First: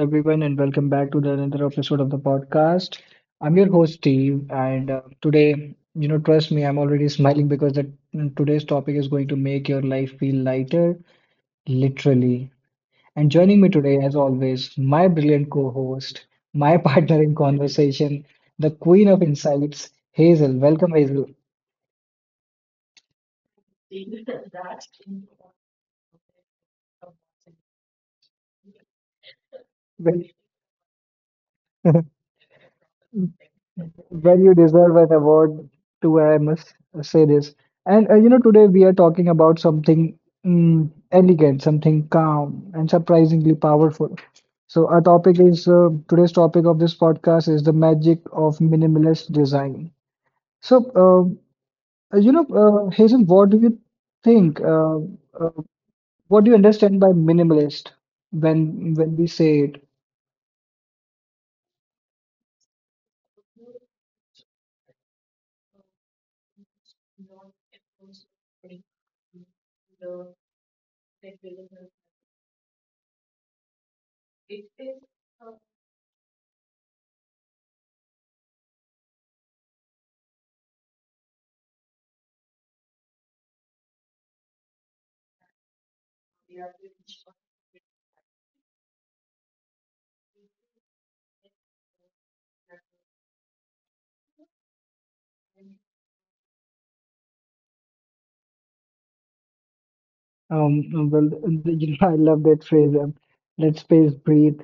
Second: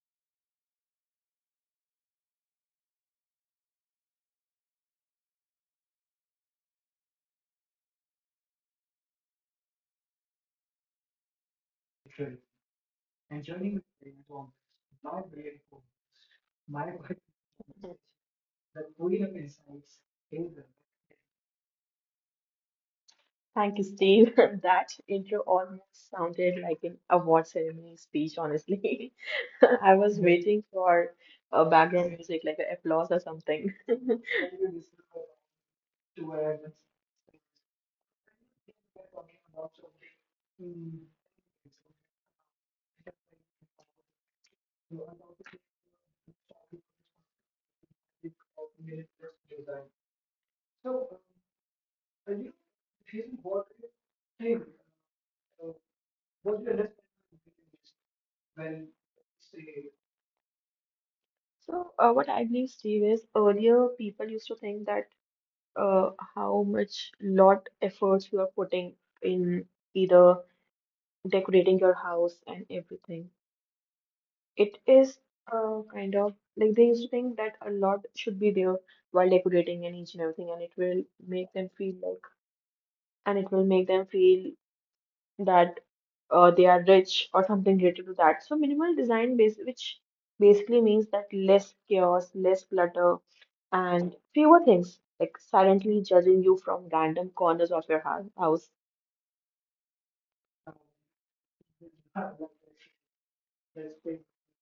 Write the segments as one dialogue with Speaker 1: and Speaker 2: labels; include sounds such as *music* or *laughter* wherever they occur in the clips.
Speaker 1: everyone, and welcome back to the another episode of the podcast. I'm your host, Steve, and today, trust me, I'm already smiling because today's topic is going to make your life feel lighter, literally. And joining me today, as always, my brilliant co-host, my *laughs* partner in conversation, the queen of insights, Hazel. Welcome, Hazel.
Speaker 2: Thank you, Steve. *laughs* That intro almost sounded like an award ceremony speech, honestly. *laughs* I was
Speaker 1: Well,
Speaker 2: waiting for background music, like an applause or
Speaker 1: *laughs*
Speaker 2: something.
Speaker 1: when you deserve an award too, I must say this. And today we are talking about something elegant, something calm, and surprisingly powerful. So, our topic is today's topic of this podcast is the magic of minimalist design. So, Hazel, what do you think? Uh, what do you understand by minimalist when we say it?
Speaker 2: So, what I believe, Steve, is earlier people used to think that uh, how much lot efforts you are putting in either decorating your house and everything. It is kind of like they used to think that a lot should be there while decorating and each and everything, and it will make them feel and it will make them feel that they are rich or something related to that. So minimal design base, which basically means that less chaos, less clutter, and fewer things like silently judging you from random corners of your house.
Speaker 1: Well, *laughs* I love that phrase. Let space breathe.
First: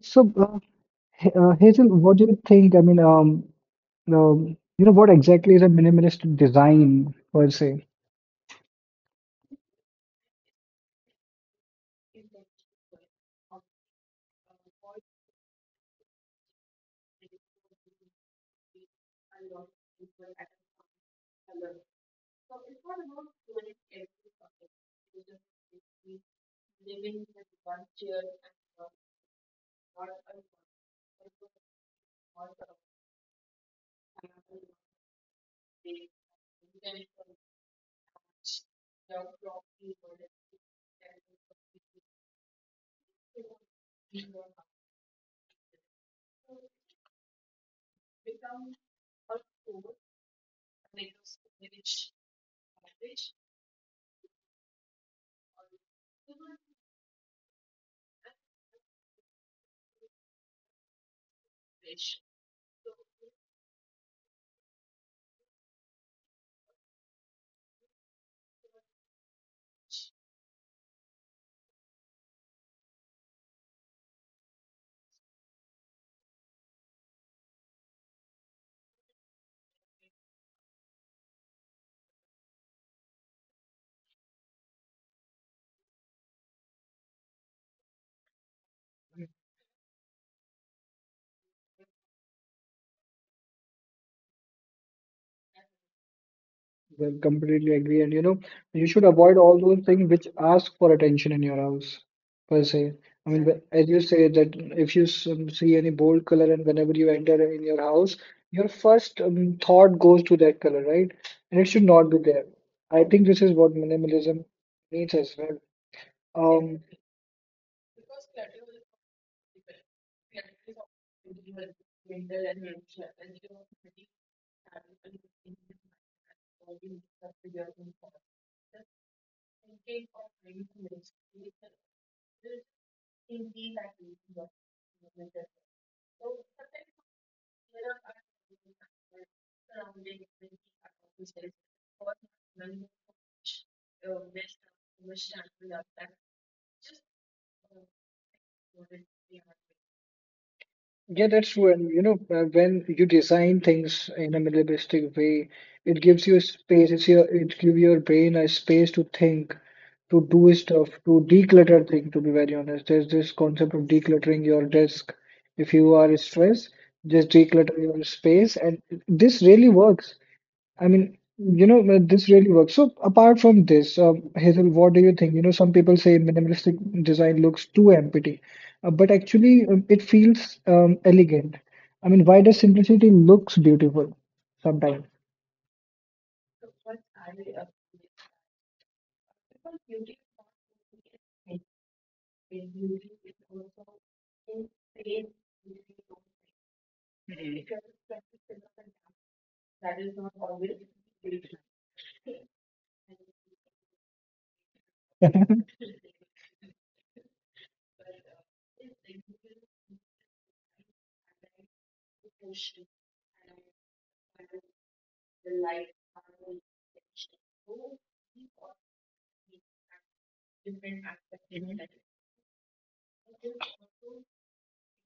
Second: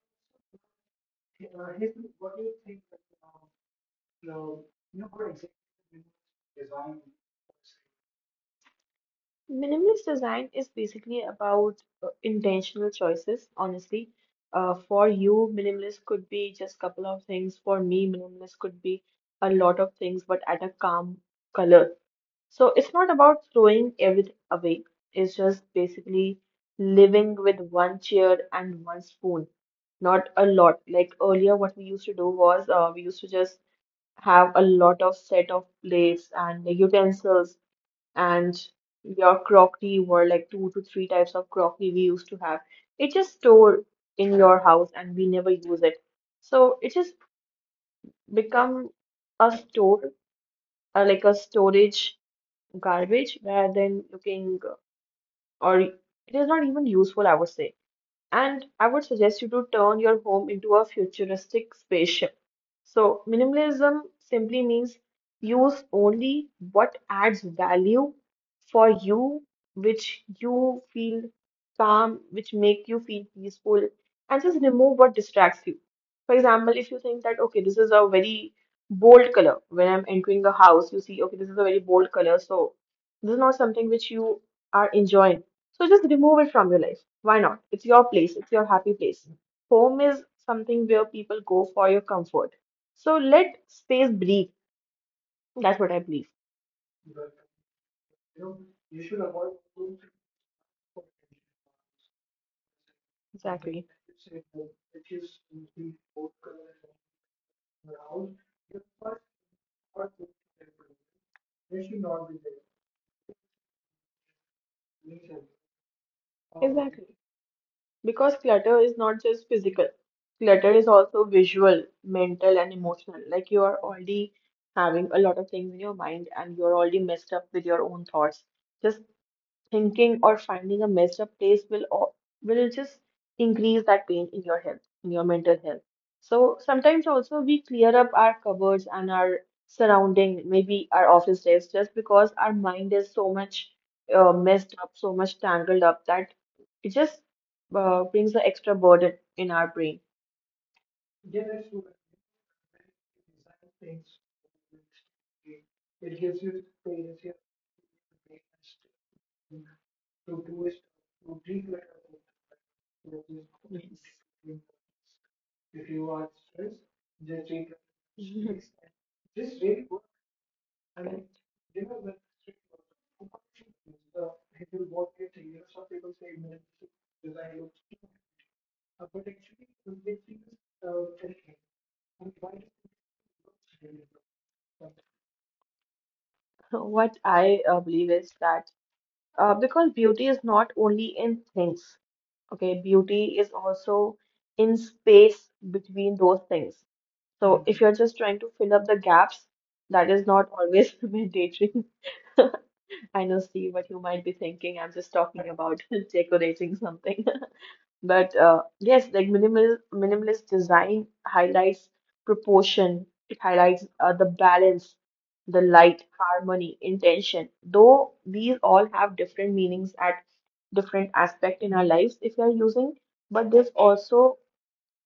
Speaker 1: So, Hazel, what do you think? I mean, what exactly is a minimalist design per se?
Speaker 2: Minimalist design is basically about intentional choices, honestly. For you, minimalist could be just couple of things. For me, minimalist could be a lot of things, but at a calm color. So it's not about throwing everything away. It's just basically living with one chair and one spoon. Not a lot. Like earlier, what we used to do was we used to just have a lot of set of plates and utensils, and your crockery were like two to three types of crockery we used to have. It just stored in your house and we never use it. So it just become a store, like a storage garbage rather than looking, or it is not even useful, I would say. And I would suggest you to turn your home into a futuristic spaceship. So, minimalism simply means use only what adds value for you, which you feel calm, which make you feel peaceful, and just remove what distracts you. For example, if you think that, okay, this is a very bold color, when I'm entering a house, you see, okay, this is a very bold color, so this is not something which you are enjoying. So just remove it from your life. Why not? It's your place, it's your happy place. Home is something where people go for your comfort. So let space breathe. That's what I believe.
Speaker 1: Well, completely agree. And you should avoid all those things which ask for attention in your house per se. I mean,
Speaker 2: Exactly.
Speaker 1: as you say that if you see any bold color and whenever you enter in your house, your first thought goes to that color, right? And it should not be there. I think this is what minimalism needs as well. Um,
Speaker 2: Exactly. Because clutter is not just physical, clutter is also visual, mental, and emotional. Like you are already having a lot of things in your mind and you're already messed up with your own thoughts. Just thinking or finding a messed up place will just increase that pain in your health, in your mental health. So sometimes also we clear up our cupboards and our surrounding, maybe our office desk, just because our mind is so much messed up, so much tangled up that it just brings an extra burden in our brain.
Speaker 1: Yeah, that's true. And when you design things in a minimalistic way, it gives you space. It gives your brain a space to think, to do stuff, to declutter things. To be very honest, there's this concept of decluttering your desk. If you are stressed, just declutter your space,
Speaker 2: *laughs*
Speaker 1: and this really works. I mean, this really works. So apart from this, Hazel, what do you think? Some people say minimalistic design looks too empty, but actually, it feels elegant. I mean, why does simplicity looks beautiful sometimes?
Speaker 2: So what I believe is that because beauty is not only in things. Okay, beauty is also in space between those things. So if you're just trying to fill up the gaps, that is not always *laughs* mandatory. *laughs* I know, Steve, what you might be thinking. I'm just
Speaker 1: *laughs*
Speaker 2: talking about *laughs* decorating something. But yes, like minimalist design highlights proportion. It highlights the balance, the light, harmony, intention. Though these all have different meanings at different aspect in our lives if we are using, but this also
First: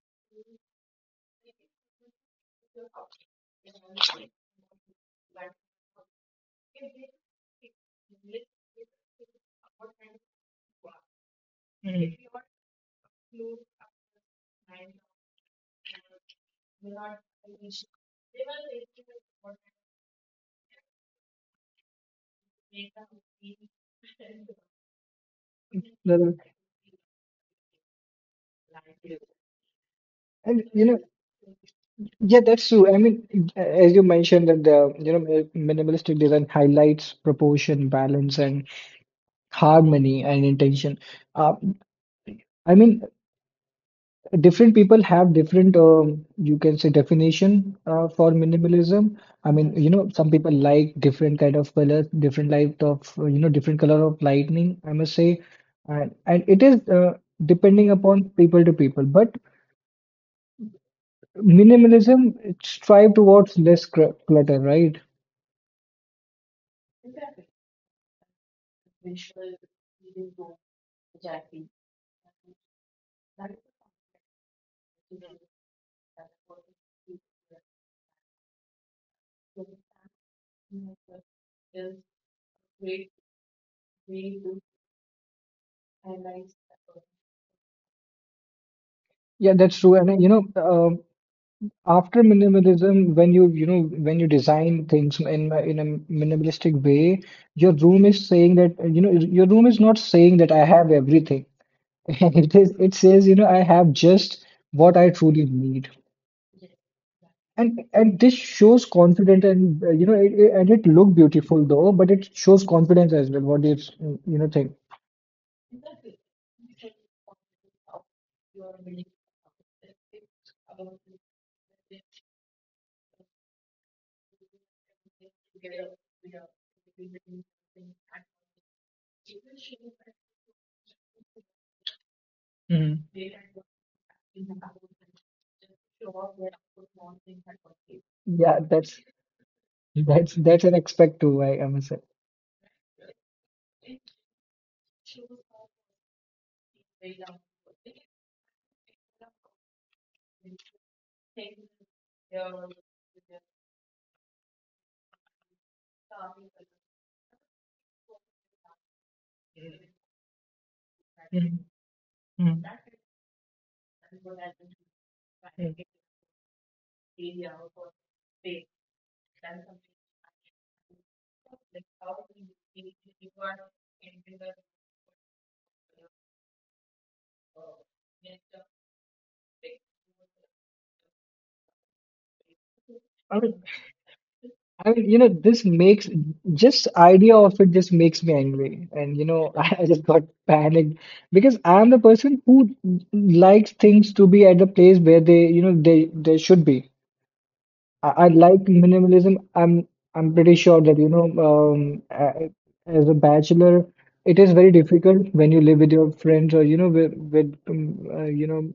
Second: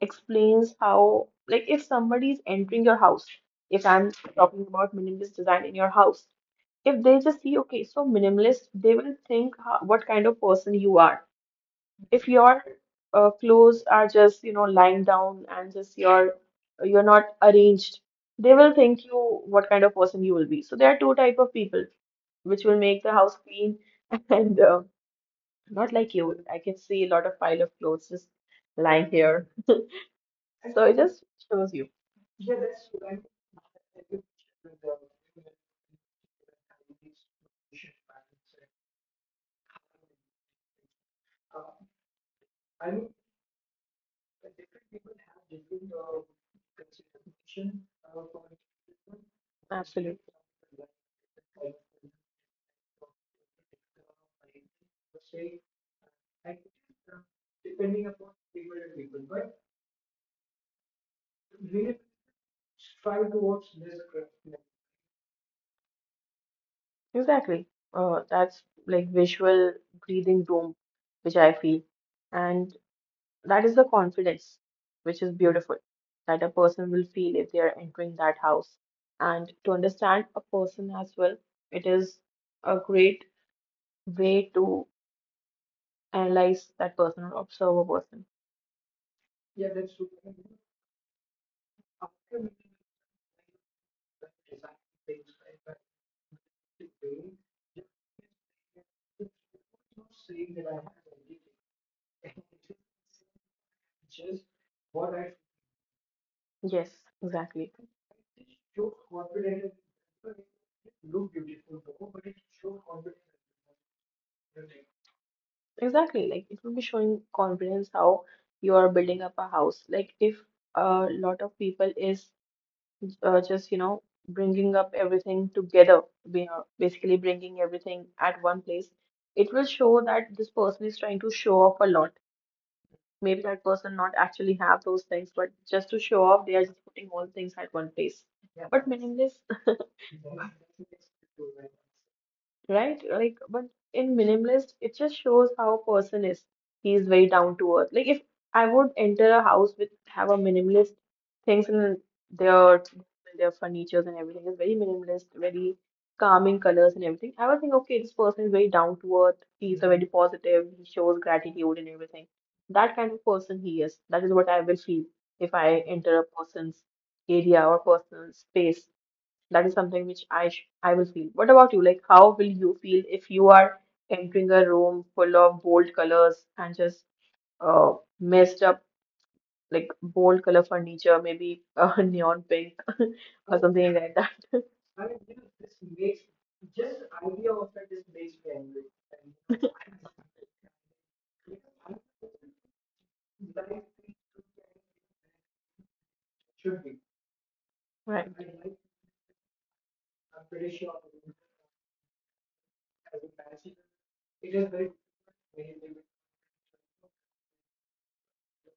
Speaker 2: explains how, like if somebody is entering your house, if I'm talking about minimalist design in your house, if they just see, okay, so minimalist, they will think what kind of person you are if your clothes are just you know lying down, and just your you're not arranged, they will think you what kind of person you will be. So there are two type of people which will make the house clean *laughs* and not like you.
Speaker 1: Rather-
Speaker 2: I can see a lot of pile of clothes just lying here,
Speaker 1: And
Speaker 2: so it just shows you.
Speaker 1: yeah, that's true. I mean, as you mentioned that the minimalistic design highlights proportion, balance, and harmony and intention. Uh, I mean, different people have different you can say definition for minimalism. I mean, some
Speaker 2: Absolutely.
Speaker 1: people like different kind of colors, different light of, different color of lightning, I must say. And it is, depending upon people to people, but minimalism, it strive towards less clutter, right?
Speaker 2: Exactly. That's like visual breathing room, which I feel. And that is the confidence, which is beautiful, that a person will feel if they are entering that house. And to understand a person as well, it is a great way to analyze that person or observe a person.
Speaker 1: Yeah, that's true. And after minimalism, when when you design things in a minimalistic way, your room is saying that, your room is not saying that I have everything. *laughs* It says I have just what I truly need,
Speaker 2: Yes, exactly.
Speaker 1: and this shows confidence. And it look beautiful though, but it shows confidence as well. What do you s- you know think?
Speaker 2: Exactly. Like it will be showing confidence how you are building up a house. Like if a lot of people is just you know bringing up everything together, you know, basically bringing everything at one place, it will show that this person is trying to show off a lot.
Speaker 1: Hmm.
Speaker 2: Maybe that person not actually have those things, but just to show off they are just putting all things at one place.
Speaker 1: Yeah,
Speaker 2: Yeah, but
Speaker 1: that's
Speaker 2: minimalist,
Speaker 1: an expect too. I must say.
Speaker 2: right? Like, but in minimalist, it just shows how a person is. He is very down to earth. Like, if I would enter a house with have a minimalist things, and their their furnitures and everything is very minimalist, very calming colors and everything. I would think, okay, this person is very down to earth. He's a very positive. He shows gratitude and everything. That kind of person he is. That is what I will feel if I enter a person's area or personal space. That is something which I will feel. What about you? Like, how will you feel if you are entering a room full of bold colors and just messed up, like bold color furniture, maybe a *laughs* neon pink *laughs* or something like that? *laughs*
Speaker 1: I mean, this makes just idea of it just makes me angry. And *laughs* I just got panicked because I'm the person who likes things to be at the place where they, you know, they should be. I,
Speaker 2: Right.
Speaker 1: I like minimalism. I'm pretty sure that as a bachelor, it is very difficult when you live with your friends, or you know with you know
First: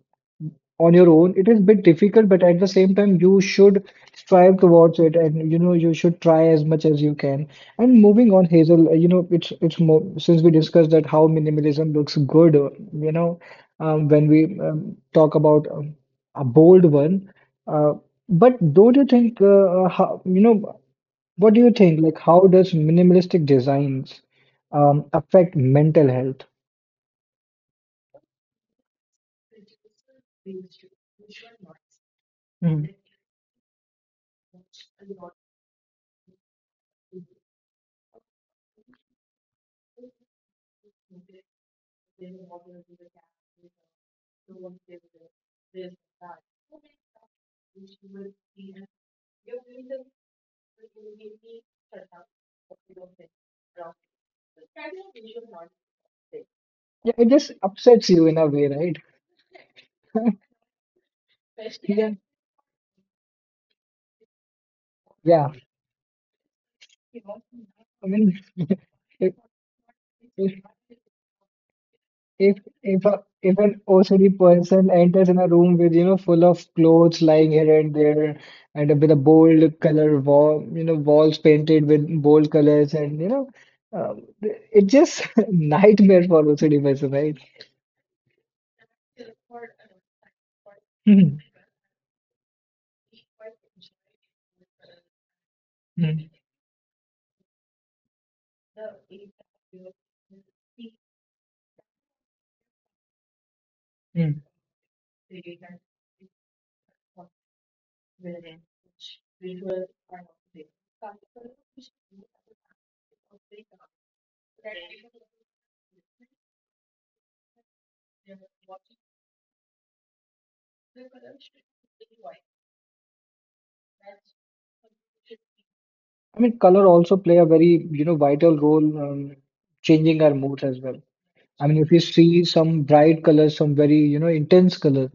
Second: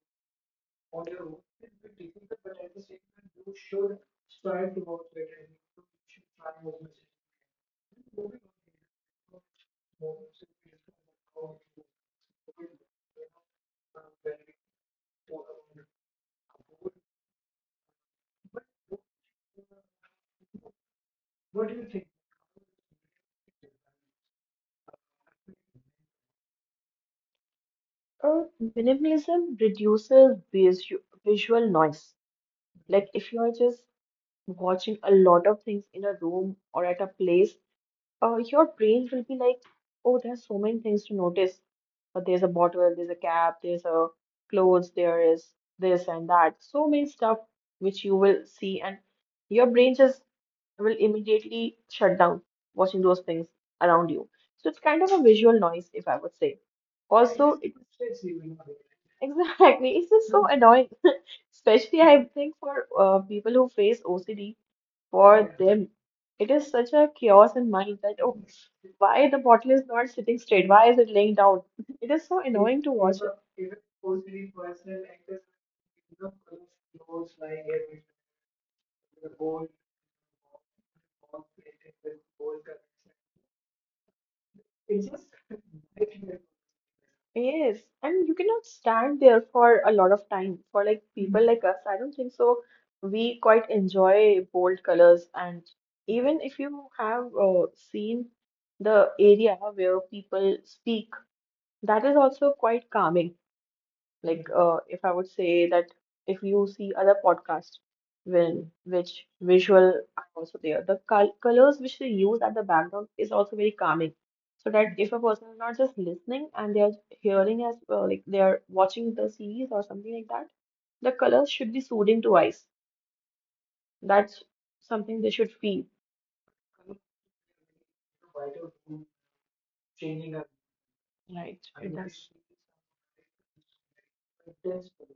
Speaker 1: on your own. It is a bit difficult, but at the same time, you should strive towards it, and you should try as much as you can. And moving on, Hazel, it's more since we discussed that how minimalism looks good, when we talk about a bold one. uh. But don't you think, what do you think? Like, how does minimalistic designs affect mental health?
Speaker 2: Uh, Minimalism reduces visual noise.
Speaker 1: Mhm.
Speaker 2: Like if you are just watching a lot of things in a room or at a place, your brain will be like, oh, there's so many things to notice. There's a bottle, there's a cap, there's a clothes, there is this and that. So many stuff which you will see, and your brain just will immediately shut down watching those things around you. So it's kind of a visual noise, if I would say.
Speaker 1: Yeah, it just
Speaker 2: Also, it
Speaker 1: upsets you in a way,
Speaker 2: *laughs*
Speaker 1: right?
Speaker 2: exactly. It's just so *laughs* annoying, especially
Speaker 1: Yeah,
Speaker 2: I think for people who face OCD,
Speaker 1: yeah.
Speaker 2: for them, it is such a chaos in mind
Speaker 1: I
Speaker 2: that, oh,
Speaker 1: mean,
Speaker 2: why the
Speaker 1: *laughs*
Speaker 2: bottle is not sitting
Speaker 1: it,
Speaker 2: straight? Why is it laying down? *laughs* It is so
Speaker 1: If
Speaker 2: annoying to
Speaker 1: if
Speaker 2: watch
Speaker 1: a if an
Speaker 2: it.
Speaker 1: OCD person enters in a room with, full of clothes lying here and there, and with a bold color wall, walls painted with bold colors, and it's just *laughs* nightmare for OCD person, right?
Speaker 2: Yes, and you cannot stand there for a lot of time. For like
Speaker 1: Hmm,
Speaker 2: people like us, I don't think so. We quite enjoy bold colors, and
Speaker 1: hmm,
Speaker 2: even if you have seen the area where people speak, that is also quite calming.
Speaker 1: hmm.
Speaker 2: Like, if I would say that if you see other podcasts, when which visual are also there, the colors which they use at the background is also very calming. So that if a person is not just listening and they are hearing as well, like they are watching the series or something like that, the colors should be soothing to eyes. That's something they should feel.
Speaker 1: I mean, color also play a very, vital role, changing our moods as well. I mean, if you see some bright color, some very, intense color,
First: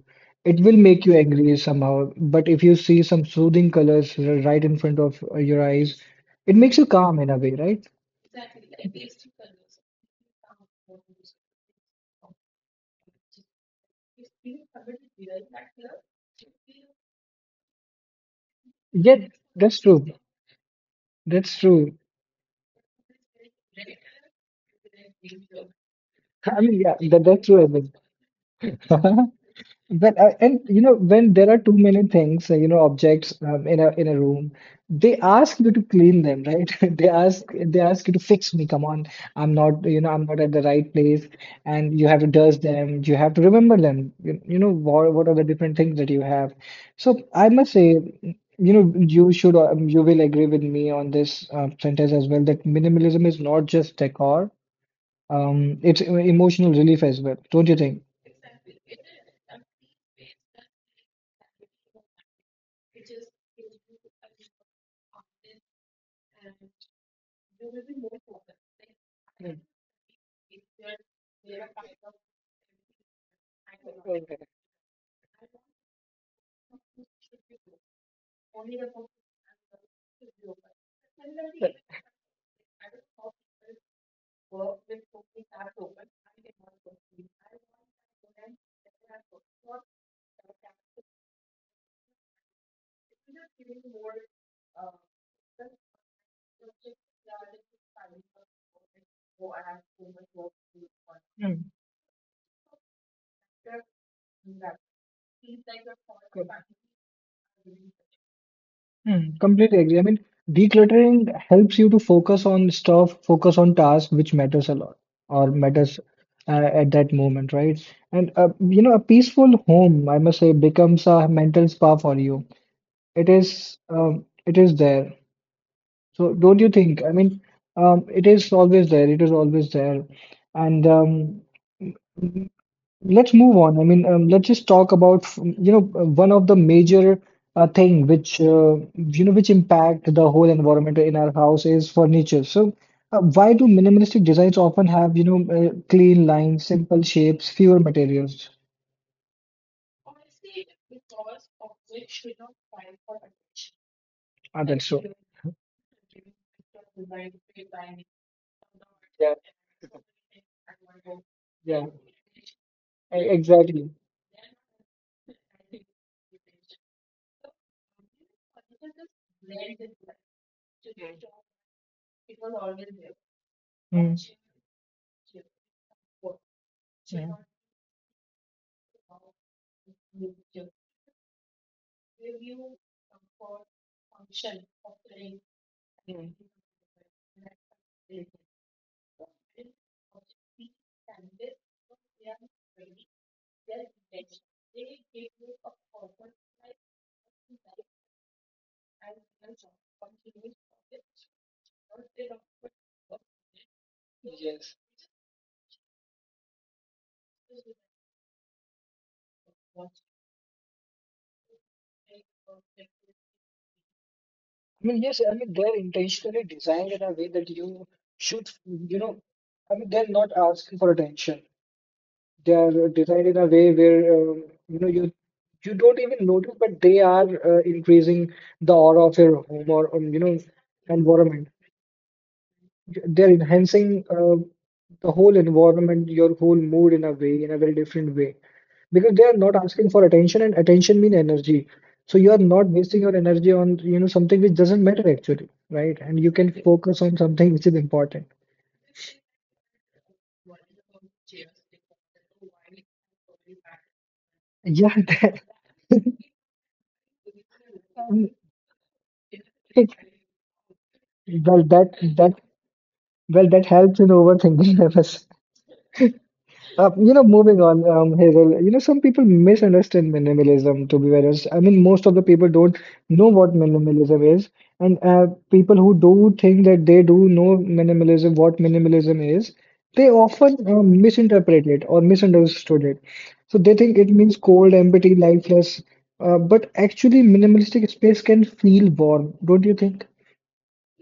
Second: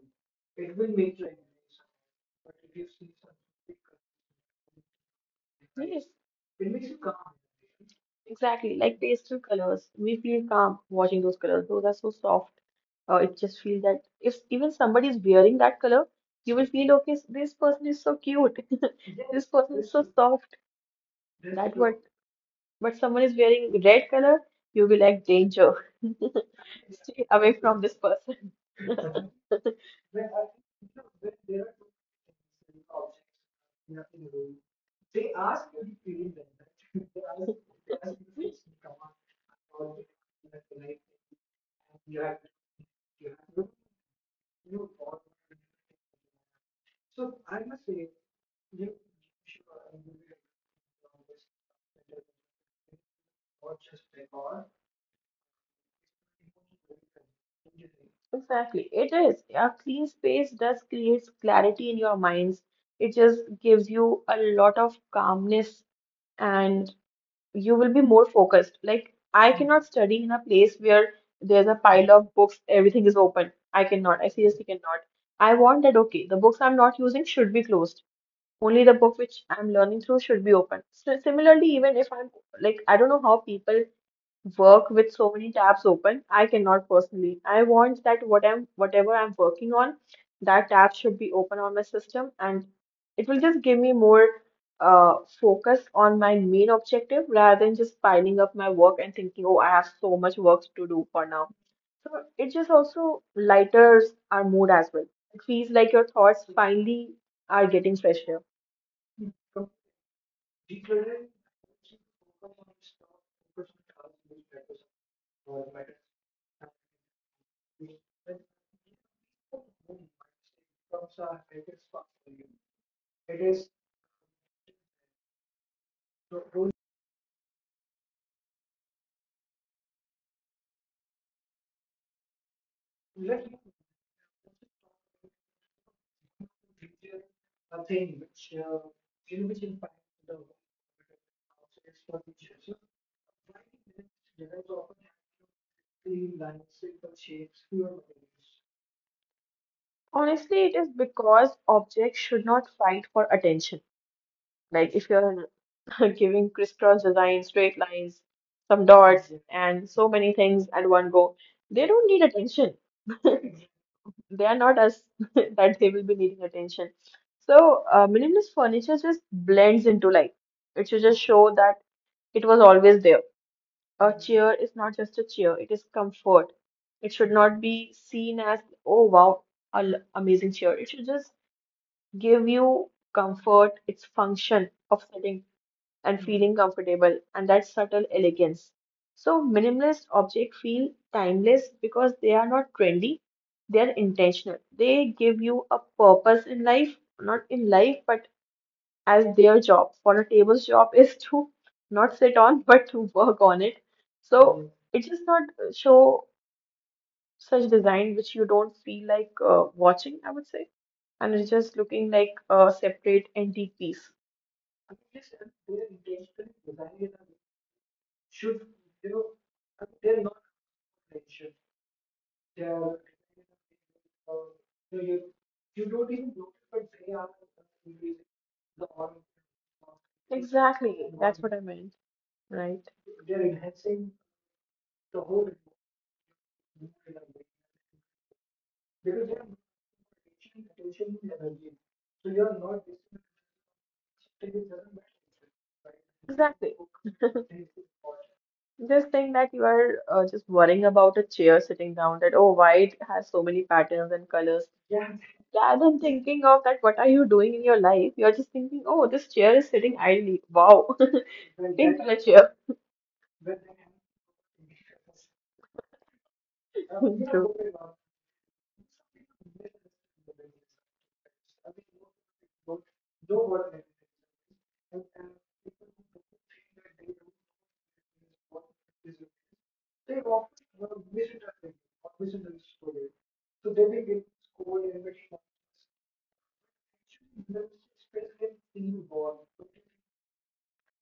Speaker 1: it will make you angry somehow. But if you see some soothing colors right in front of your eyes,
Speaker 2: Yes.
Speaker 1: it makes you calm in a way, right?
Speaker 2: Exactly, like pastel colors, we feel calm watching those colors. Those are so soft. It just feels that if even somebody is wearing that color, you will feel okay. This person is so cute. *laughs*
Speaker 1: Yeah,
Speaker 2: This person
Speaker 1: that's
Speaker 2: is so
Speaker 1: true.
Speaker 2: soft.
Speaker 1: That's
Speaker 2: That
Speaker 1: true.
Speaker 2: what? But someone is wearing red color, you'll be like danger. *laughs*
Speaker 1: *laughs* I mean, yeah, that,
Speaker 2: Stay
Speaker 1: that's
Speaker 2: away
Speaker 1: true, I
Speaker 2: from
Speaker 1: mean.
Speaker 2: this person.
Speaker 1: *laughs* But and you know when there are too many things, objects, in a room, they ask you to clean them, right? *laughs* They ask you to fix me. Come on, I'm not at the right place, and you have to dust them. You have to remember them. What are the different things that you have? So I must say, you will agree with me on this, sentence as well, that minimalism is not just decor, it's, emotional relief as well, don't you think?
Speaker 2: Exactly. It is. A clean space does create clarity in your minds. It just gives you a lot of calmness, and you will be more focused. Like, I
Speaker 1: Mm.
Speaker 2: cannot study in a place where there's a pile of books, everything is open. I cannot. I seriously cannot. I want that, okay, the books I'm not using should be closed, only the book which I'm learning through should be open. So similarly, even if I'm like, I don't know how people work with so many tabs open. I cannot personally. I want that whatever I'm working on, that tab should be open on my system, and it will just give me more uh focus on my main objective rather than just piling up my work and thinking, oh, I have so much work to do for now.
Speaker 1: Hmm,
Speaker 2: So it just also lighters our mood as well. It feels like your thoughts finally are getting fresher.
Speaker 1: hmm. Completely agree. I mean, decluttering helps you to focus on stuff, focus on tasks which matters a lot, or matters, at that moment, right? And a peaceful home, I must say, becomes a mental spa for you. It is there. So don't you think? I mean, it is always there. It is always there, and Let's move on. I mean, let's just talk about, one of the major thing which impact the whole environment in our house is furniture. So, why do minimalistic designs often have, clean lines, simple shapes, fewer materials?
Speaker 2: Honestly, it is because objects should not fight for attention.
Speaker 1: Are that
Speaker 2: Like
Speaker 1: so?
Speaker 2: if you're *laughs* giving crisscross designs, straight lines, some
Speaker 1: Yeah,
Speaker 2: dots, and so many things at one go,
Speaker 1: yeah,
Speaker 2: they don't need attention.
Speaker 1: exactly.
Speaker 2: *laughs* They are not us *laughs* that they will be needing attention. So minimalist furniture just blends into life. It should just show that it was always there.
Speaker 1: Mm,
Speaker 2: A chair is not just a chair, it is comfort. It
Speaker 1: yeah.
Speaker 2: should not be seen as, oh wow, an amazing chair. It should just give you comfort, its function of sitting and feeling comfortable, and that subtle elegance. So, minimalist objects feel timeless because they are not trendy, they are intentional. They give you a purpose in life, not in life, but as their job. For a table's job is to not sit on, *laughs* but to work on it.
Speaker 1: Mm.
Speaker 2: So, it does not show such design which you don't feel like watching, I would say, and it's just looking like a separate antique piece.
Speaker 1: I mean, yes, I mean, they're intentionally designed in a way that you should, you know, I mean, they're not asking for attention. They are designed in a way where, you don't even notice, but they are increasing the aura of your home or,
Speaker 2: Exactly, that's
Speaker 1: environment.
Speaker 2: what I meant, right?
Speaker 1: They're enhancing the whole environment, your whole mood in a way, in a very different way, because they are not asking for attention, and attention mean energy. So you are not wasting your energy on, something which doesn't matter, actually, right? And you can
Speaker 2: Exactly.
Speaker 1: focus on something which is important.
Speaker 2: This thing that you are just worrying about a chair sitting down, that oh, why it has so many patterns and colors.
Speaker 1: Yeah, *laughs*
Speaker 2: Rather than thinking of that, what are you doing in your life?
Speaker 1: um,
Speaker 2: You're just thinking, oh, this chair is
Speaker 1: it-
Speaker 2: sitting idly. Wow,
Speaker 1: well,
Speaker 2: *laughs* pink color chair.
Speaker 1: that helps in overthinking. *laughs* Uh, you know,
Speaker 2: *laughs* True.
Speaker 1: moving on, Hazel, some people misunderstand minimalism, to be very honest. I mean, most of the people don't know what minimalism is. And people who do think that they do know minimalism, what minimalism is, they often misinterpret it or misunderstood it. So they think it means cold, empty, lifeless. But actually, minimalistic space can feel warm, don't you think?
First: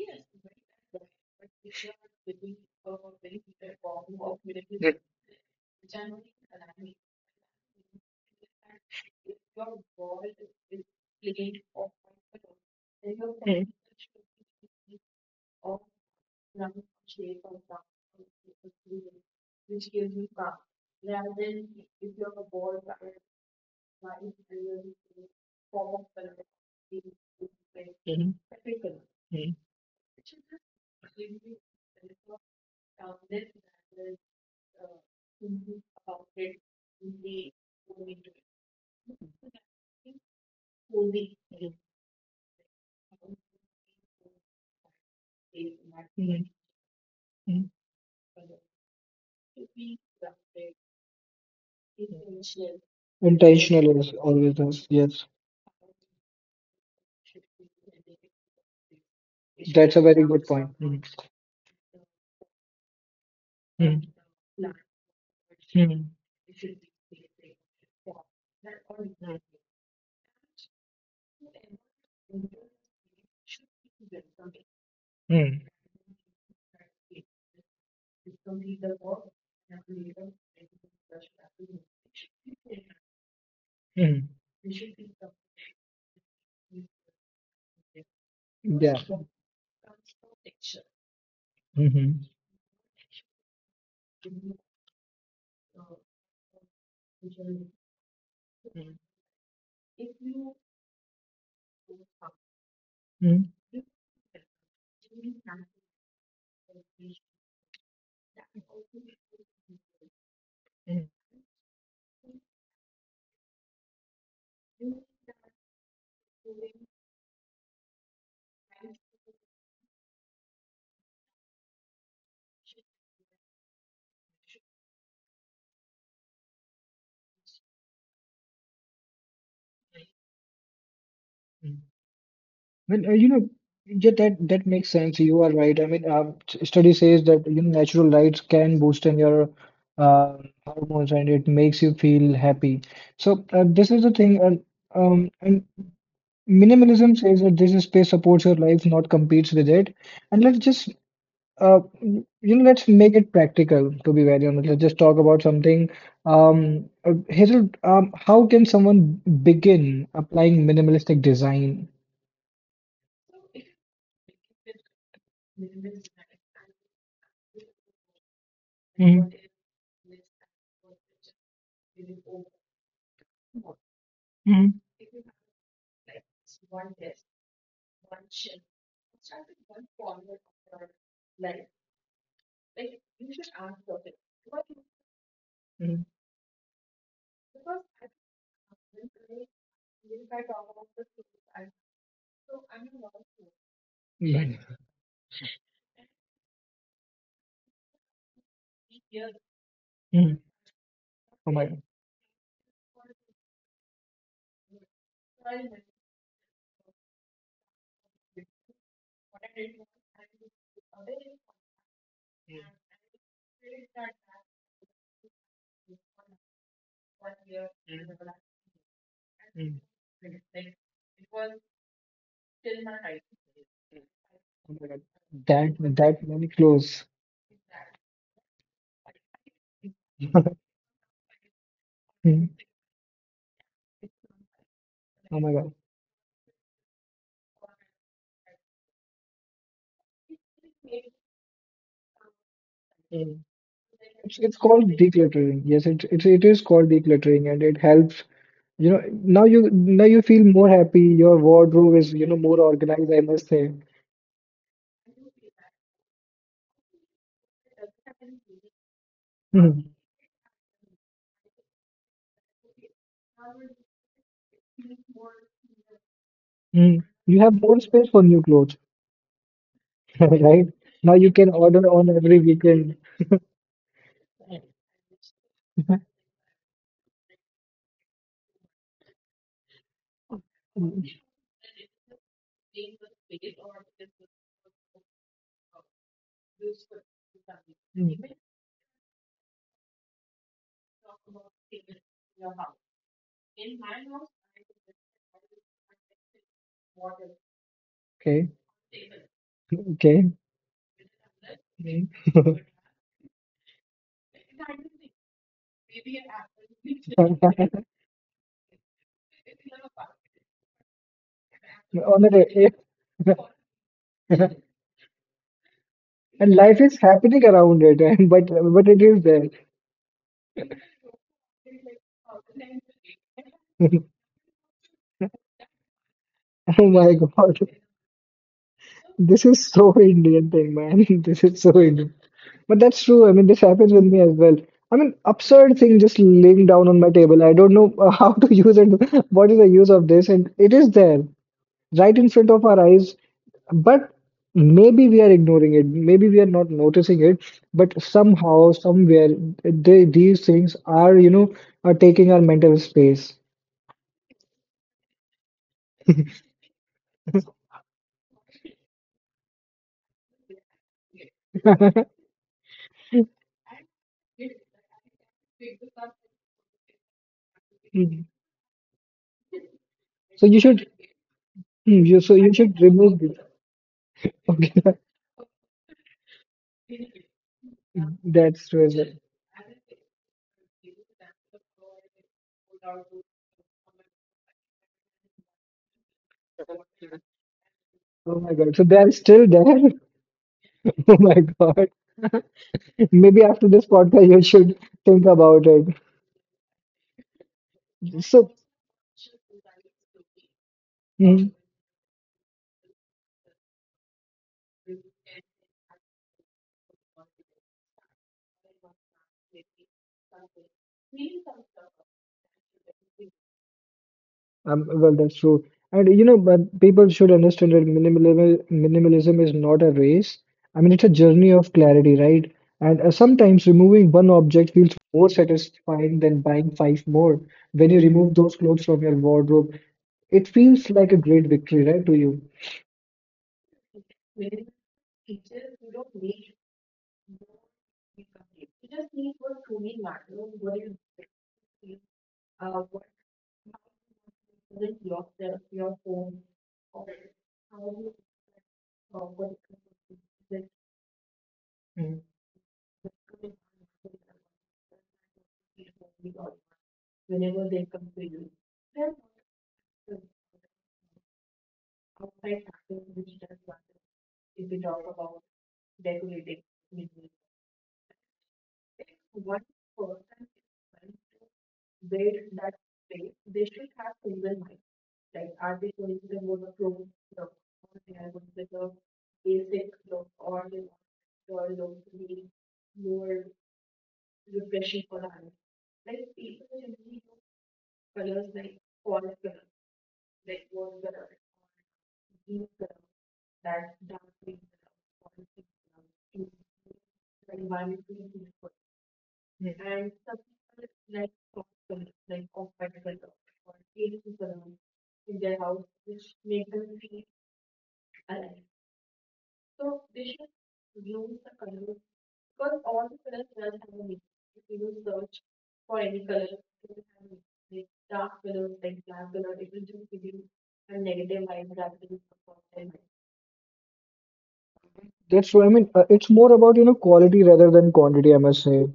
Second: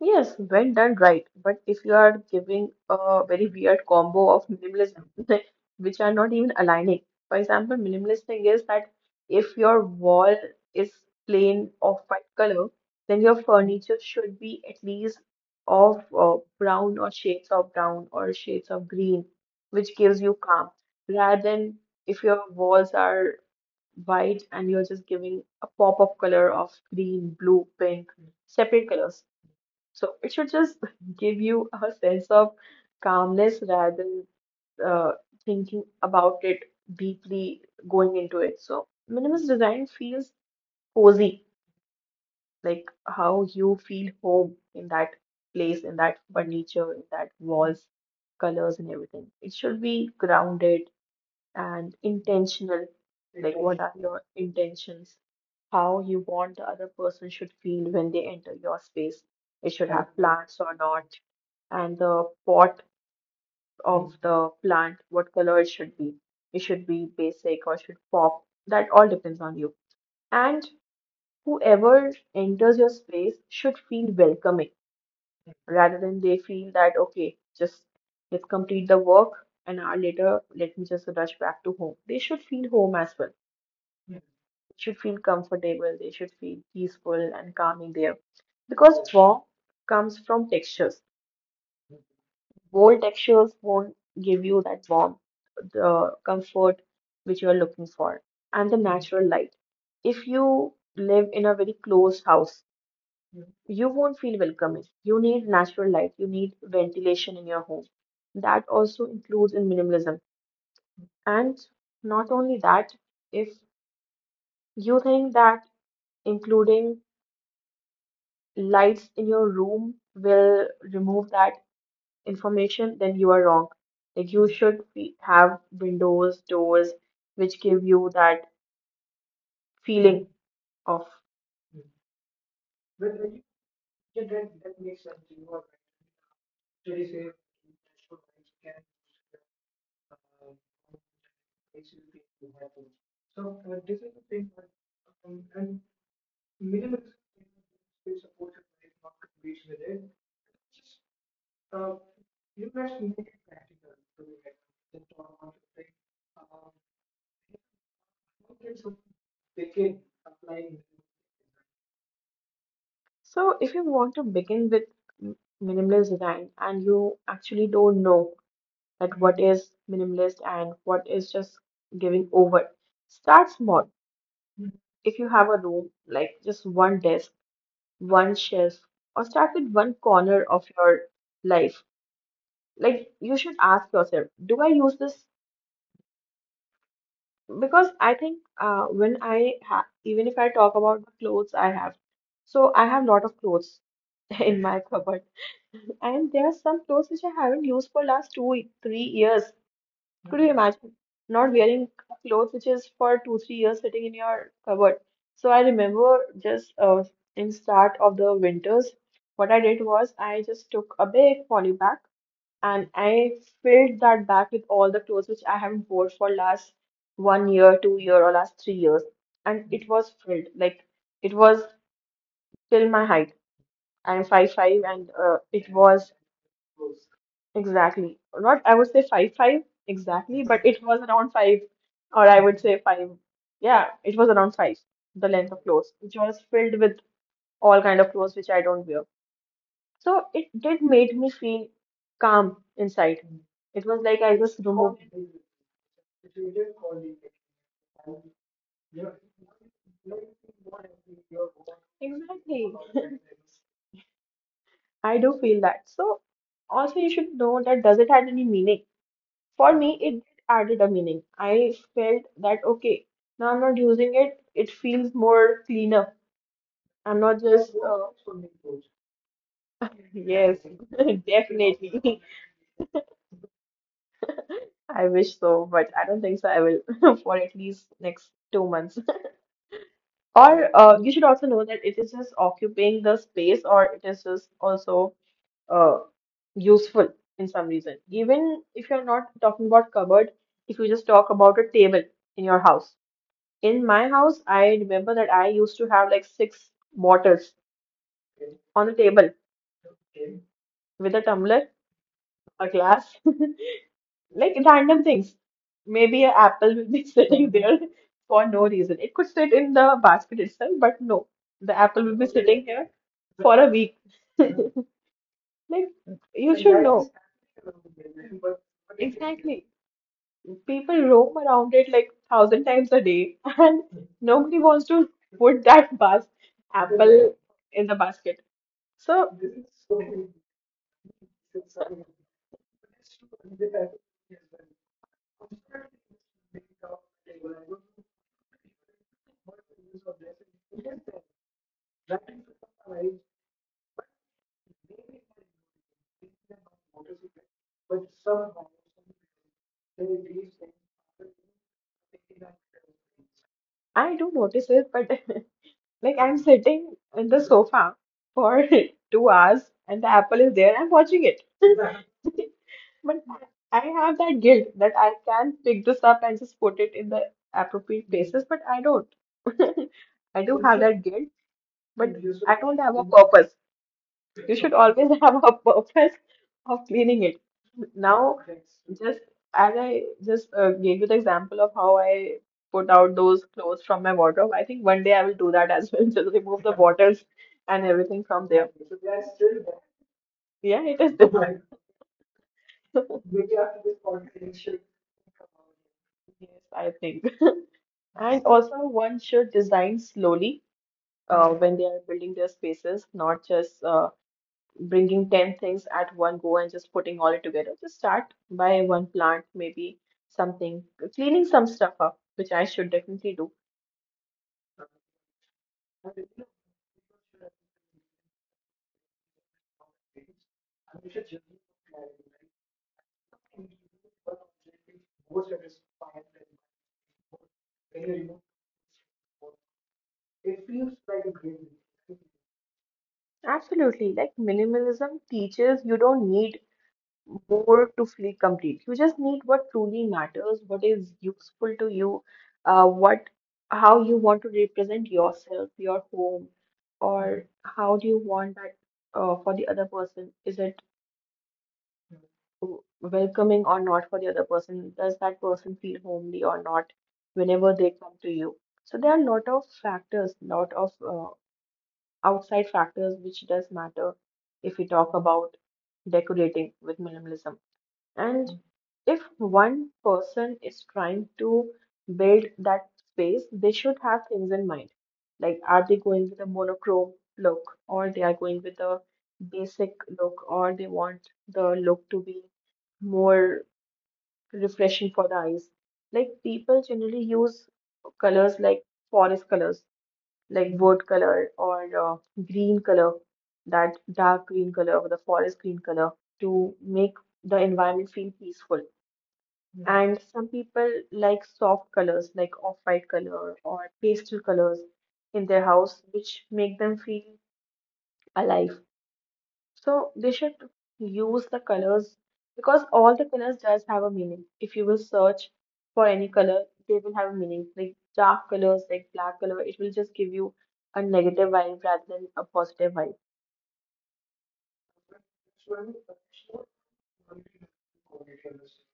Speaker 2: Yes, when done right. But if you are giving a very weird combo of minimalism, *laughs* which are not even aligning. For example, minimalist thing is that if your wall is plain of white color,
Speaker 1: Mm,
Speaker 2: then your
Speaker 1: mm,
Speaker 2: furniture should be at least of brown or shades of brown or shades of green, which gives you calm. Rather than if your walls are white and you're just giving a pop of color of green, blue, pink, separate colors,
Speaker 1: mm,
Speaker 2: so it should just *laughs* give you a sense of calmness rather than uh, thinking about it deeply, going into it. So minimalist design feels cozy, like how you feel home in that place, in that
Speaker 1: mm,
Speaker 2: furniture, in that
Speaker 1: mm.
Speaker 2: walls, colors, and everything. It should be grounded and intentional. Like, what are
Speaker 1: Intentional is
Speaker 2: your
Speaker 1: always us.
Speaker 2: intentions?
Speaker 1: Yes,
Speaker 2: How you want the other person should feel when they enter your space. It should
Speaker 1: that's a
Speaker 2: have
Speaker 1: very good
Speaker 2: plants
Speaker 1: point.
Speaker 2: or not,
Speaker 1: Mhm.
Speaker 2: and the pot
Speaker 1: Mhm.
Speaker 2: of the plant, what color it should be.
Speaker 1: Mhm.
Speaker 2: It should be basic or should pop. That all depends on you. And whoever enters your space should feel welcoming
Speaker 1: Mhm.
Speaker 2: rather than they feel that, okay, just let's complete the work an hour later, let me just rush back to home. They should feel home as well.
Speaker 1: Mhm.
Speaker 2: Should feel comfortable, they should feel peaceful and calming there. Because
Speaker 1: Yeah.
Speaker 2: warmth comes from textures.
Speaker 1: Mhm.
Speaker 2: Bold textures won't give you that warmth, the comfort which you are looking for, and the natural light. If you live in a very closed house,
Speaker 1: Mhm.
Speaker 2: you won't feel welcoming. You need natural light, you need ventilation in your home. That also includes in minimalism. And not only that, if you think that including lights in your room will remove that information, then you are wrong. Like you should be, have windows, doors, which give you that feeling of.
Speaker 1: Mhm. Well, yeah, that makes sense. You are right. I mean, study says that, natural lights can boost in your, uh, hormones, and it makes you feel happy. So this is the thing, and and minimalism says that this space supports your life, not competes with it. And let's just, you know, let's make it practical, to be very honest. Let's just talk about something. Hazel, how can someone begin applying minimalistic design?
Speaker 2: So if you want to begin with m- minimalist design and you actually don't know that
Speaker 1: Hmm.
Speaker 2: what is minimalist and what is just giving over, start small.
Speaker 1: Hmm.
Speaker 2: If you have a room, like just one desk, one shelf, or start with one corner of your life, like you should ask yourself, do I use this?
Speaker 1: Hmm.
Speaker 2: Because I think when even if I talk about the clothes I have, so I have lot of clothes
Speaker 1: Yeah.
Speaker 2: *laughs* in my cupboard, and there are some clothes which I haven't used for last 2-3 years.
Speaker 1: Hmm.
Speaker 2: Could you imagine
Speaker 1: Oh
Speaker 2: not
Speaker 1: my God.
Speaker 2: wearing clothes which is for two, 3 years sitting in your cupboard? So I remember just in start of the winters, what I did was I just took a big poly bag and I filled that bag with all the clothes which I haven't wore for last 1 year, 2 year, or last 3 years, and
Speaker 1: Mm.
Speaker 2: it was filled like it was till my height. I'm five
Speaker 1: Oh
Speaker 2: five,
Speaker 1: my God.
Speaker 2: and it
Speaker 1: That,
Speaker 2: was
Speaker 1: that many clothes.
Speaker 2: Exactly. Not, I would say five five exactly,
Speaker 1: *laughs*
Speaker 2: but it was around five, or I
Speaker 1: Mhm.
Speaker 2: would say five. Yeah, it was around five, the
Speaker 1: Oh
Speaker 2: length
Speaker 1: my
Speaker 2: of
Speaker 1: God.
Speaker 2: clothes, which was filled with all kind of clothes which I don't wear. So it did made me feel calm inside.
Speaker 1: Mm.
Speaker 2: It was like I
Speaker 1: It's
Speaker 2: just
Speaker 1: called
Speaker 2: removed.
Speaker 1: decluttering. Yes, it is called decluttering, and it helps. Now you now you feel more happy. Your wardrobe is, more
Speaker 2: Exactly.
Speaker 1: organized, I must say.
Speaker 2: *laughs* I do feel that. So also you should know, that does it have any meaning? For
Speaker 1: Mhm.
Speaker 2: me it added a meaning. I felt that, okay, now I'm not using it, it feels more cleaner,
Speaker 1: Mm.
Speaker 2: I'm not
Speaker 1: You have
Speaker 2: just
Speaker 1: more space for new clothes,
Speaker 2: *laughs*
Speaker 1: *laughs*
Speaker 2: yes.
Speaker 1: right? Now
Speaker 2: *laughs*
Speaker 1: you can order on
Speaker 2: Definitely.
Speaker 1: every weekend.
Speaker 2: I wish so, but I don't think so I will *laughs* for at least next 2 months, *laughs* or
Speaker 1: Mm.
Speaker 2: you should also know that it is just occupying the space or it is just also uh, useful in some reason,
Speaker 1: Mm.
Speaker 2: even if you're not talking about cupboard, if you just talk about a table in your house. In my house, I remember that I used to have like six bottles
Speaker 1: Okay,
Speaker 2: on the table
Speaker 1: okay.
Speaker 2: with a tumbler,
Speaker 1: Mm. *laughs*
Speaker 2: a glass, *laughs* like random things. Maybe an apple will be *laughs* sitting there for no reason. It could sit in the basket itself, but no, the apple will
Speaker 1: On a
Speaker 2: be sitting
Speaker 1: day-
Speaker 2: here
Speaker 1: *laughs*
Speaker 2: for a week. Like,
Speaker 1: And
Speaker 2: you
Speaker 1: life
Speaker 2: should
Speaker 1: is
Speaker 2: know.
Speaker 1: happening around it, *laughs* but it is there.
Speaker 2: Exactly. People roam around it like thousand times a day, *laughs* and
Speaker 1: *laughs*
Speaker 2: nobody wants to put that bas
Speaker 1: *laughs* Oh my
Speaker 2: apple
Speaker 1: God.
Speaker 2: in the basket. So
Speaker 1: This is so Indian thing, man. *laughs* This is so Indian. But that's true. I mean, this happens with me as well. I mean, absurd thing just laying down on my table. I don't know, *laughs* how to use it. What is the use of this? And it is there, right in front of our eyes. But maybe we are ignoring it. Maybe we are not noticing it. But somehow, somewhere, these things are, are taking our mental space.
Speaker 2: I do notice it, but *laughs* like I'm sitting in the sofa for *laughs* 2 hours and the apple is there, I'm watching it.
Speaker 1: *laughs*
Speaker 2: But I have that guilt that I can pick this up and just put it in the appropriate
Speaker 1: Hmm.
Speaker 2: places, but I don't. *laughs* I
Speaker 1: So
Speaker 2: do
Speaker 1: you
Speaker 2: have
Speaker 1: should,
Speaker 2: that guilt, but
Speaker 1: you
Speaker 2: I don't
Speaker 1: should
Speaker 2: have a
Speaker 1: remove this.
Speaker 2: purpose. You should
Speaker 1: Okay,
Speaker 2: always *laughs* have a purpose of cleaning it.
Speaker 1: *laughs*
Speaker 2: Now
Speaker 1: that's true as well.
Speaker 2: just as I just gave you the example of how I put out those clothes from my wardrobe, I think one day I will do that as well. *laughs* Just remove the bottles and everything
Speaker 1: Oh
Speaker 2: from
Speaker 1: my
Speaker 2: there.
Speaker 1: god. So they are still there. *laughs*
Speaker 2: Yeah, it
Speaker 1: Oh
Speaker 2: is
Speaker 1: my
Speaker 2: different.
Speaker 1: god.
Speaker 2: *laughs*
Speaker 1: Maybe after this podcast, you should think about it.
Speaker 2: Yes, I think. *laughs* And
Speaker 1: So,
Speaker 2: also, one should design slowly
Speaker 1: hmm.
Speaker 2: when they are building their spaces, not just bringing 10 things at one go and just putting all it together. Just start by one plant, maybe something, cleaning some stuff up, which I should definitely do.
Speaker 1: Well, that's true. And you know, but people should understand that minimalism is not a race. I mean, it's a journey of clarity, right? And sometimes removing one object feels more satisfying than buying five more. When you remove those clothes from your wardrobe, it feels like a great victory, right, to you?
Speaker 2: Absolutely. Like minimalism teaches you don't need more to feel complete. You just need what truly matters, what is useful to you, what how you want to represent yourself, your home, or how do you want that for the other person? Is it
Speaker 1: Mm.
Speaker 2: welcoming or not for the other person? Does that person feel homely or not whenever they come to you? So there are a lot of factors, lot of outside factors which does matter if we talk about decorating with minimalism, and if one person is trying to build that space, they should have things in mind, like are they going with a monochrome look, or they are going with a basic look, or they want the look to be more refreshing for the eyes. Like people generally use colors like forest colors, like wood color or green color, that dark green color or the forest green color to make the environment feel peaceful. Mhm. And some people like soft colors like off-white color or pastel colors in their house, which make them feel alive. So they should use the colors because all the colors does have a meaning. If you will search for any color, they will have a meaning. Like dark colors, like black color, it will just give you a negative vibe rather than a positive vibe.
Speaker 1: That's true. I mean, it's more about, you know, quality rather than quantity, I must say.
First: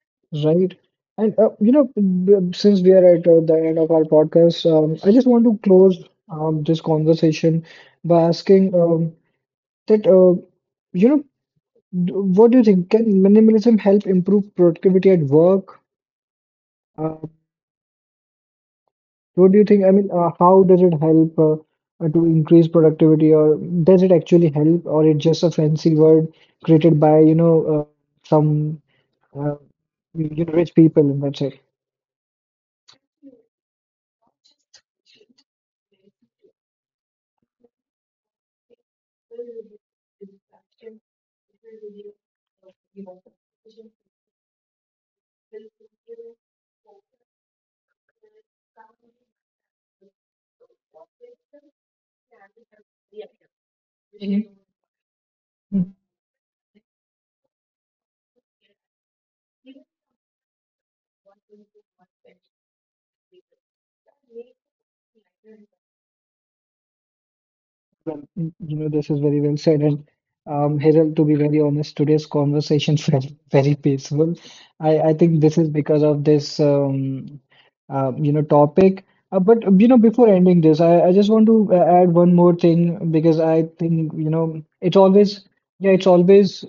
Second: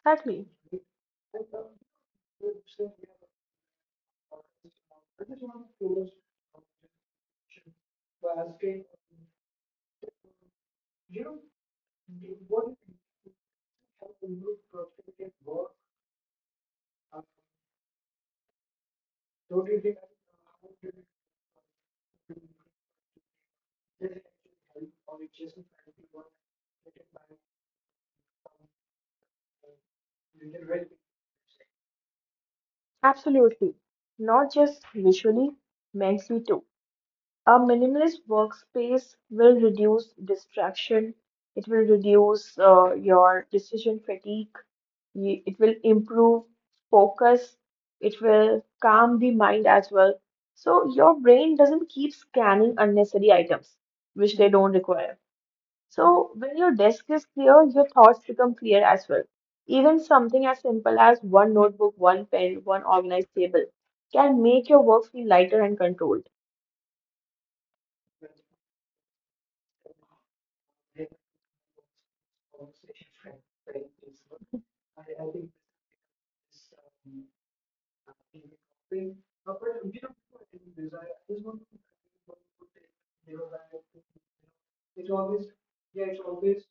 Speaker 2: Exactly.
Speaker 1: Right. And you know, since we are at the end of our podcast, I just want to close this conversation by asking that you know, what do you think? Can minimalism help improve productivity at work? Uh, what do you think? I mean, how does it help to increase productivity, or does it actually help, or it's just a fancy word created by you know some uh, you know, rich people, and that's it?
Speaker 2: Absolutely. Not just visually, mentally too. A minimalist workspace will reduce distraction, it will reduce your decision fatigue, it will improve focus, it will calm the mind as well. So your brain doesn't keep scanning unnecessary items which they don't require. So when your desk is clear, your thoughts become clear as well. Even something as simple as one notebook, one pen, one organized table can make your work feel lighter and controlled.
Speaker 1: Well, mm, you know, this is very well said. And Hiral, to be very honest, today's conversation *laughs* felt very peaceful. I think this is because of this, you know, topic. But, you know, before ending this, I just want to add one more thing because I think, you know, it's always, yeah, it's always,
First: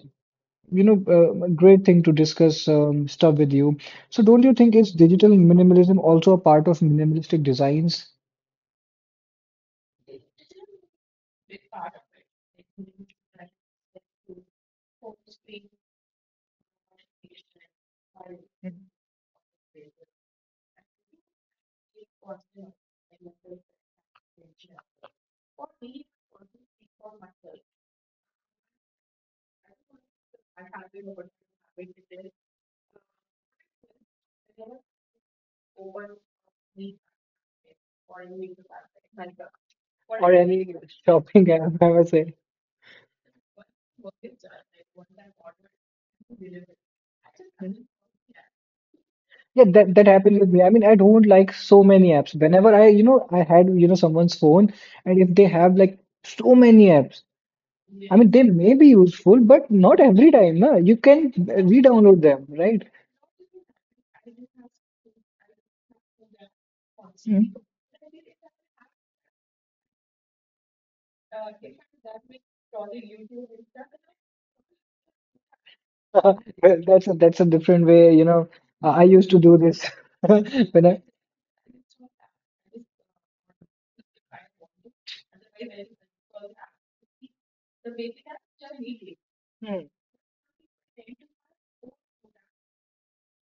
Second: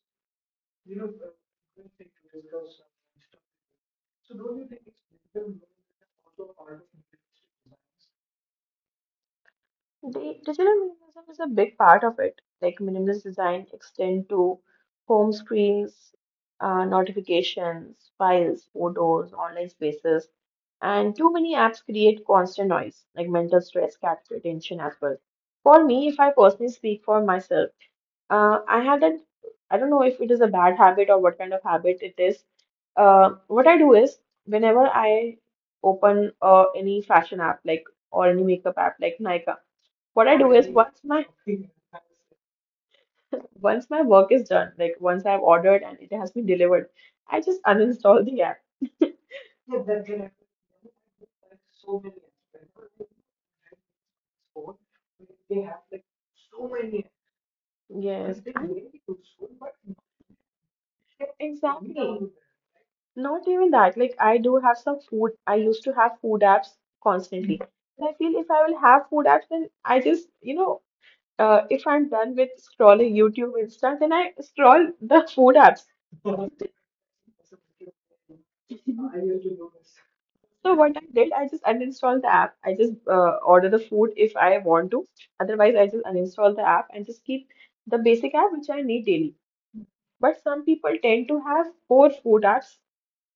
Speaker 1: you know, a great thing to discuss stuff with you. So don't you think is digital minimalism also a part of minimalistic designs
Speaker 2: Digital minimalism is a big part of it. Like minimalist design extend to home screens, notifications, files, photos, online spaces, and too many apps create constant noise, like mental stress, capture attention as well. For me, if I personally speak for myself, I have that. I don't know if it is a bad habit or what kind of habit it is. What I do is whenever I open any fashion app, like or any makeup app, like Nykaa. What
Speaker 1: or
Speaker 2: I do is
Speaker 1: any shopping *laughs* app, I would say?
Speaker 2: once my work is done, like once I've ordered and it has been delivered, I just uninstall the app.
Speaker 1: Yeah, that happened with me. I mean, I don't like so many apps. Whenever I, you know, I had, you know, someone's phone, and if they have like so many apps, I mean, they
Speaker 2: Yes, *laughs*
Speaker 1: may be useful, but not every time. No? You can re-download
Speaker 2: exactly.
Speaker 1: them, right?
Speaker 2: Not even that. Like I do have some food. I used to have food apps
Speaker 1: Hmm.
Speaker 2: constantly.
Speaker 1: *laughs*
Speaker 2: And I feel if I will have food apps, then I just, you know, if I'm done with scrolling YouTube Insta, then I scroll the food apps.
Speaker 1: Well, that's a different way. You know, I used to do this *laughs*
Speaker 2: So
Speaker 1: when
Speaker 2: what I
Speaker 1: I
Speaker 2: did, I just uninstalled the app. I just order the food if I want to. Otherwise, I just uninstall the app and just keep the basic app which I need daily.
Speaker 1: hmm.
Speaker 2: But some people tend to have four food apps,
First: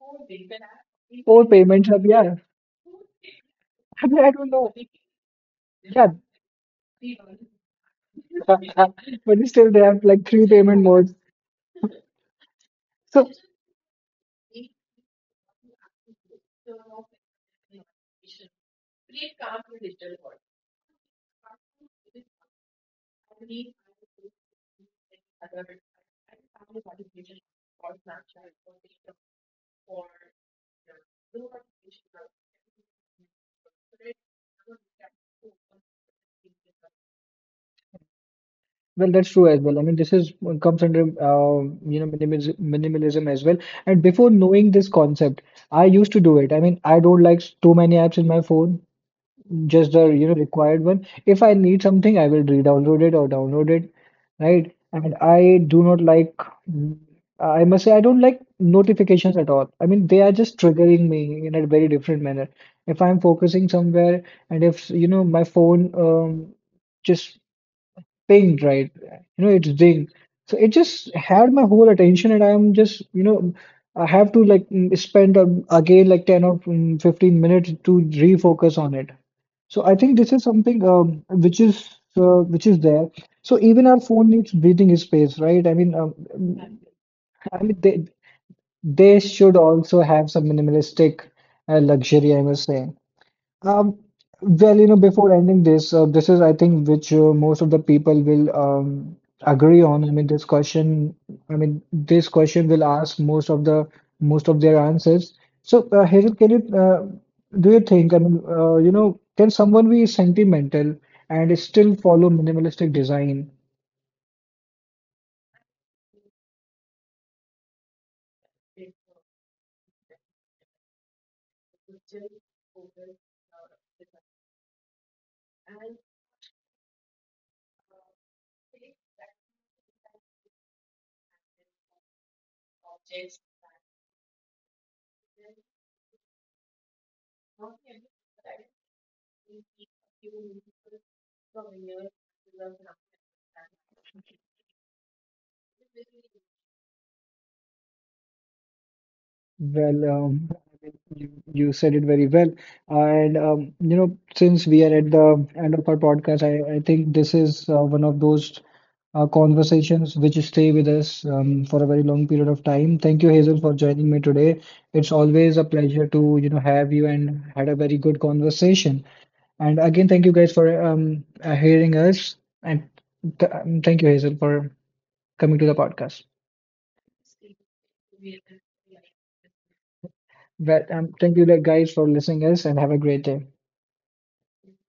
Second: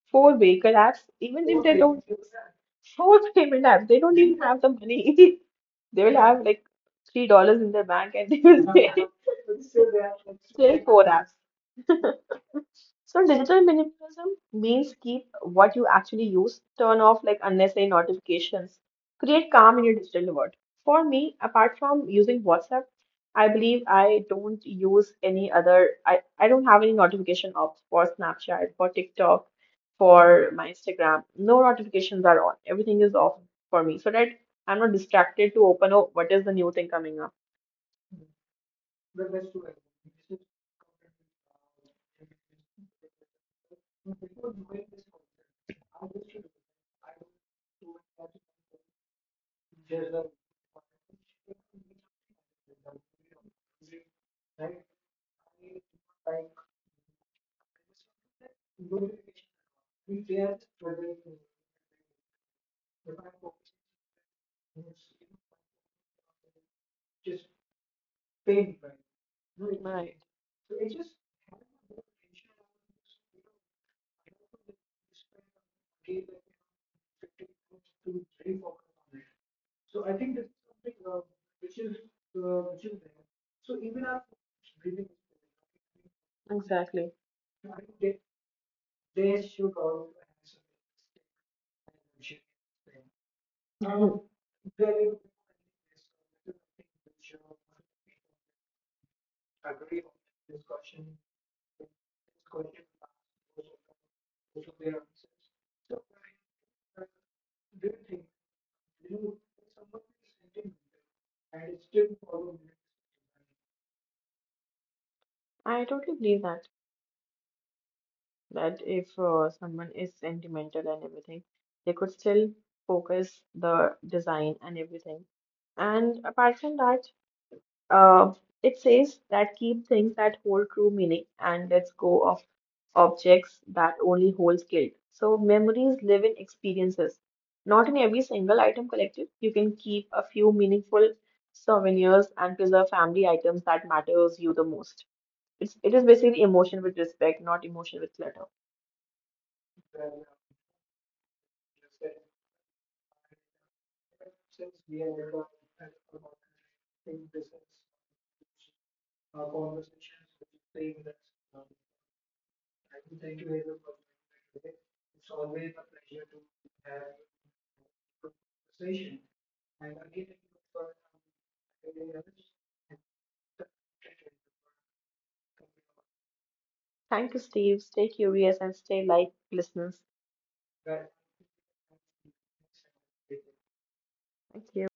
Speaker 2: four vehicle apps,
Speaker 1: Four
Speaker 2: even if they
Speaker 1: payments
Speaker 2: don't
Speaker 1: up. Yeah,
Speaker 2: four *laughs* payment apps. They
Speaker 1: *laughs* I
Speaker 2: don't
Speaker 1: mean, I
Speaker 2: even
Speaker 1: don't
Speaker 2: have the
Speaker 1: know.
Speaker 2: money. *laughs* They
Speaker 1: Yeah,
Speaker 2: will have like $3 in their bank and they will *laughs* say
Speaker 1: *laughs* but still, they have like three
Speaker 2: still
Speaker 1: payment
Speaker 2: four
Speaker 1: modes.
Speaker 2: apps. So
Speaker 1: So.
Speaker 2: digital minimalism means keep what you actually use, turn off like unnecessary notifications, create calm in your digital world. For me, apart from using WhatsApp, I believe I don't use any other I don't have any notification ops for Snapchat, for TikTok, for my Instagram. No notifications are on. Everything is off for me so that I'm not distracted to open, oh, what is the new thing coming up.
Speaker 1: Well, that's true as well. I mean, this is comes under you know minimalism as well. And before knowing this concept, I used to do it. I mean, I don't like too many apps in my phone, just the you know required one. If I need something, I will re-download it or download it, right? And I do not like, I must say, I don't like notifications at all. I mean, they are just triggering me in a very different manner. If I'm focusing somewhere, and if you know my phone just pinged, right? You know, it's ding. So it just had my whole attention, and I'm just, you know, I have to like spend again like 10 or 15 minutes to refocus on it. So I think this is something which is there. So even our phone needs breathing space, right? I mean,
Speaker 2: Exactly.
Speaker 1: I mean they should also have some minimalistic luxury, I must say. Um, well, you know, before ending this, this is, I think, which most of the people will agree on. I mean, this question, I mean, this question will ask most of the most of their answers. So, Hazel, can you do you think? I mean, you know, can someone be sentimental and still follow minimalistic design?
Speaker 2: That if someone is sentimental and everything, they could still focus the design and everything. And apart from that, uh, it says that keep things that hold true meaning and let's go of objects that only hold guilt. So memories live in experiences. Not in every single item collected. You can keep a few meaningful souvenirs and preserve family items that matters you the most. It is basically emotion with respect, not emotion with clutter.
Speaker 1: Well, you said it very well. And, you know, since we are at the end of our podcast, I think this is one of those conversations which stay with us for a very long period of time. Thank you, Hazel, for joining me today. It's always a pleasure to, you know, have you and had a very good conversation. And again, thank you guys for hearing us. And th thank you, Hazel, for coming to the podcast.
Speaker 2: Thank you, Steve. Stay curious and stay light, listeners.
Speaker 1: But thank you like, guys for listening us and have a great day.
Speaker 2: Thank you.